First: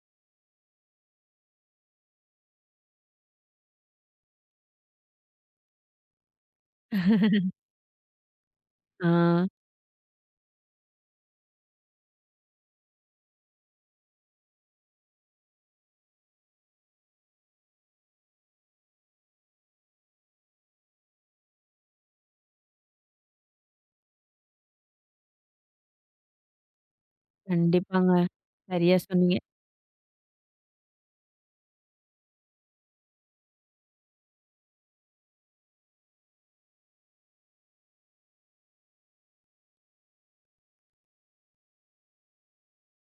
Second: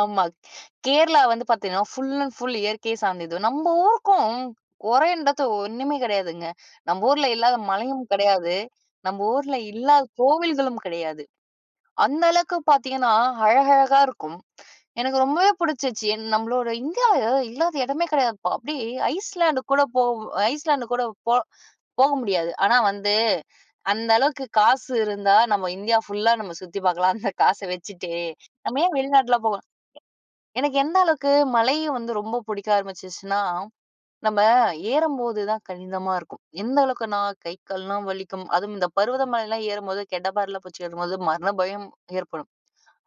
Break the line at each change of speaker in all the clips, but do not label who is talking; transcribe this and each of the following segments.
ஆமா. கேரளா வந்து பார்த்தீங்கன்னா, ஃபுல் அண்ட் ஃபுல் இயற்கையை சார்ந்தது. நம்ம ஊருக்கும் குறைன்றது ஒண்ணுமே கிடையாதுங்க. நம்ப ஊருல இல்லாத மலையும் கிடையாது, நம்ம
அ.
ஊருல இல்லாத கோவில்களும் கிடையாது. அந்த அளவுக்கு பார்த்தீங்கன்னா, அழகழகா இருக்கும். எனக்கு ரொம்பவே புடிச்சுச்சு, என் நம்மளோட இந்தியா இல்லாத இடமே கிடையாதுப்பா, அப்டி ஐஸ்லேண்ட் கூட போ ஐஸ்லேண்ட் கூட போ போக முடியாது. ஆனா வந்து, அந்த அளவுக்கு காசு இருந்தா நம்ம இந்தியா ஃபுல்லா நம்ம சுத்தி பார்க்கலாம். அந்த காச வச்சுட்டு.
கண்டிப்பாங்க.
நம்ம ஏன்
சரியா
வெளிநாட்ல
சொன்னீங்க.
போகணும். எனக்கு எந்த அளவுக்கு மலையும் வந்து ரொம்ப புடிக்க ஆரம்பிச்சுச்சுனா, நம்ம ஏறும்போது தான் கடினமா இருக்கும். எந்த அளவுக்குனா, கை, கால்லாம் வலிக்கும். அதுவும் இந்த பருவத மலையெல்லாம் ஏறும்போது கடப்பாறயபுடிச்சு ஏறும்போது மரண பயம் ஏற்படும்.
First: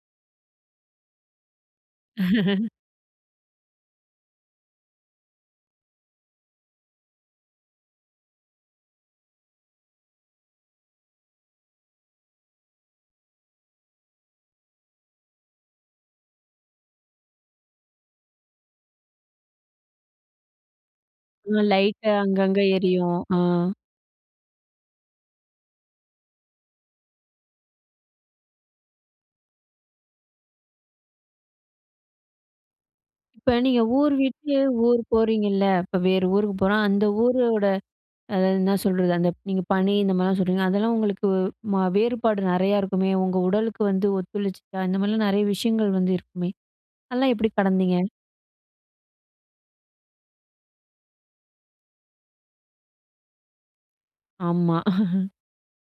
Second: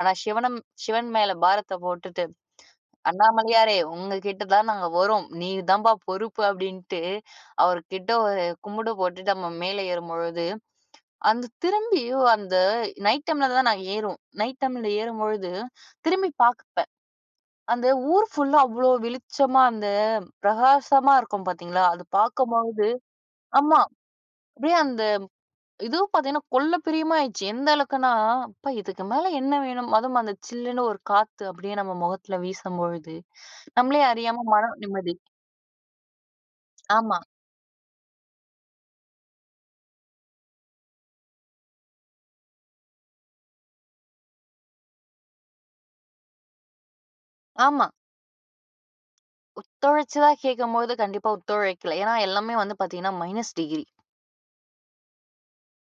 ஆனா, சிவன சிவன் மேல பாரத்த போட்டுட்டு, "அண்ணாமலையாரே உங்க கிட்ட தான் நாங்க வரோம்! நீ தான்பா பொறுப்பு!" அப்டின்ட்டு அவர் கிட்ட ஒரு கும்புடு போட்டுட்டு நம்ம மேல ஏறும்பொழுது, அந்த திரும்பி அந்த நைட் டைம்ல தான் நாங்க ஏறுவோம். நைட் டைம்ல ஏறும்பொழுது, திரும்பி பாப்பேன் அந்த ஊர் ஃபுல்லா அவ்வளோ வெளிச்சமா அந்த பிரகாசமா இருக்கும்
அ
பார்த்தீங்களா? அது
லைட் அங்கங்க
பார்க்கும்போது,
எரியும். அ.
ஆமா அப்டியே அந்த இதுவும் பார்த்தீங்கன்னா, கொள்ள பிரியமா ஆயிடுச்சு. எந்த அளவுக்குனா, அப்பா இதுக்கு மேல என்ன வேணும், அதுவும் அந்த சில்லுனு ஒரு காத்து அப்டியே நம்ம மொகத்தில வீசும்பொழுது
இப்ப நீங்க
நம்மளே
ஊர்
அறியாம
விட்டு,
மனம்
ஊர்
நிம்மதி
போறீங்கள்ல, இப்ப வேறு ஊருக்கு போனா, அந்த
ஆமா.
ஊரோட அதாவது என்ன சொல்றது, அந்த நீங்க பனி இந்த மாரிலாம் சொல்றீங்க அதெல்லாம் உங்களுக்கு மா வேறுபாடு நெறையா இருக்குமே, உங்க உடலுக்கு வந்து ஒத்துழைச்சுச்சா? இந்த மாரிலாம் நெறைய விஷயங்கள் வந்து இருக்குமே? அதெல்லாம் எப்படி
ஆமா.
கடந்தீங்க?
ஒத்துழைச்சதா கேட்கும்போது கண்டிப்பா ஒத்துழைக்கல. ஏனா, எல்லாமே வந்து பார்த்தீங்கன்னா மைனஸ் டிகிரி!
ஆமா.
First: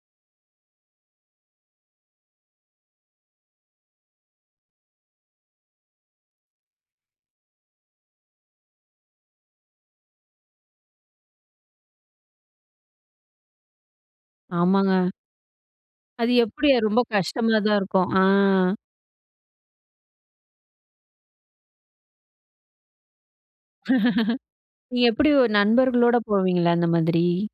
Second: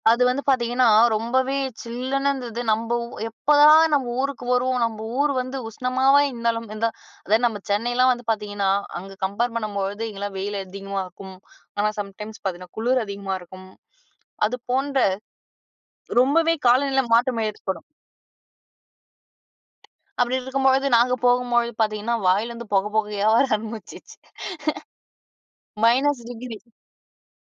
அது வந்து பார்த்தீங்கன்னா, ரொம்பவே சில்லுன்னு இருந்தது. நம்போ எப்பதான் நம்ம ஊருக்கு வருவோம், நம்ம ஊர் வந்து உஷ்ணமாவே இருந்தாலும், இந்தா அதாவது நம்ம சென்னைலாம் வந்து பார்த்தீங்கன்னா, அங்க கம்பேர் பண்ணும்பொழுது, இங்கலாம் வெயில் அதிகமா இருக்கும். ஆனா, சம்டைம்ஸ் பார்த்தீங்கன்னா, குளுர் அதிகமா இருக்கும். அது போன்ற
ஆமாங்க. அது
ரொம்பவே
எப்புடி அரு
காலநில
ரொம்ப
மாற்றம்
கஷ்டமா தான்
ஏற்படும்.
இருக்கும். அ.
அப்டி இருக்கும்பொழுது நாங்க போகும்பொழுது பார்த்தீங்கன்னா, வாயிலருந்து பொக பொகயா வர ஆரம்பிச்சுச்சு!
நீங்க எப்டி நண்பர்களோட
மைனஸ் டிகிரி.
போவீங்களா இந்த மாதிரி?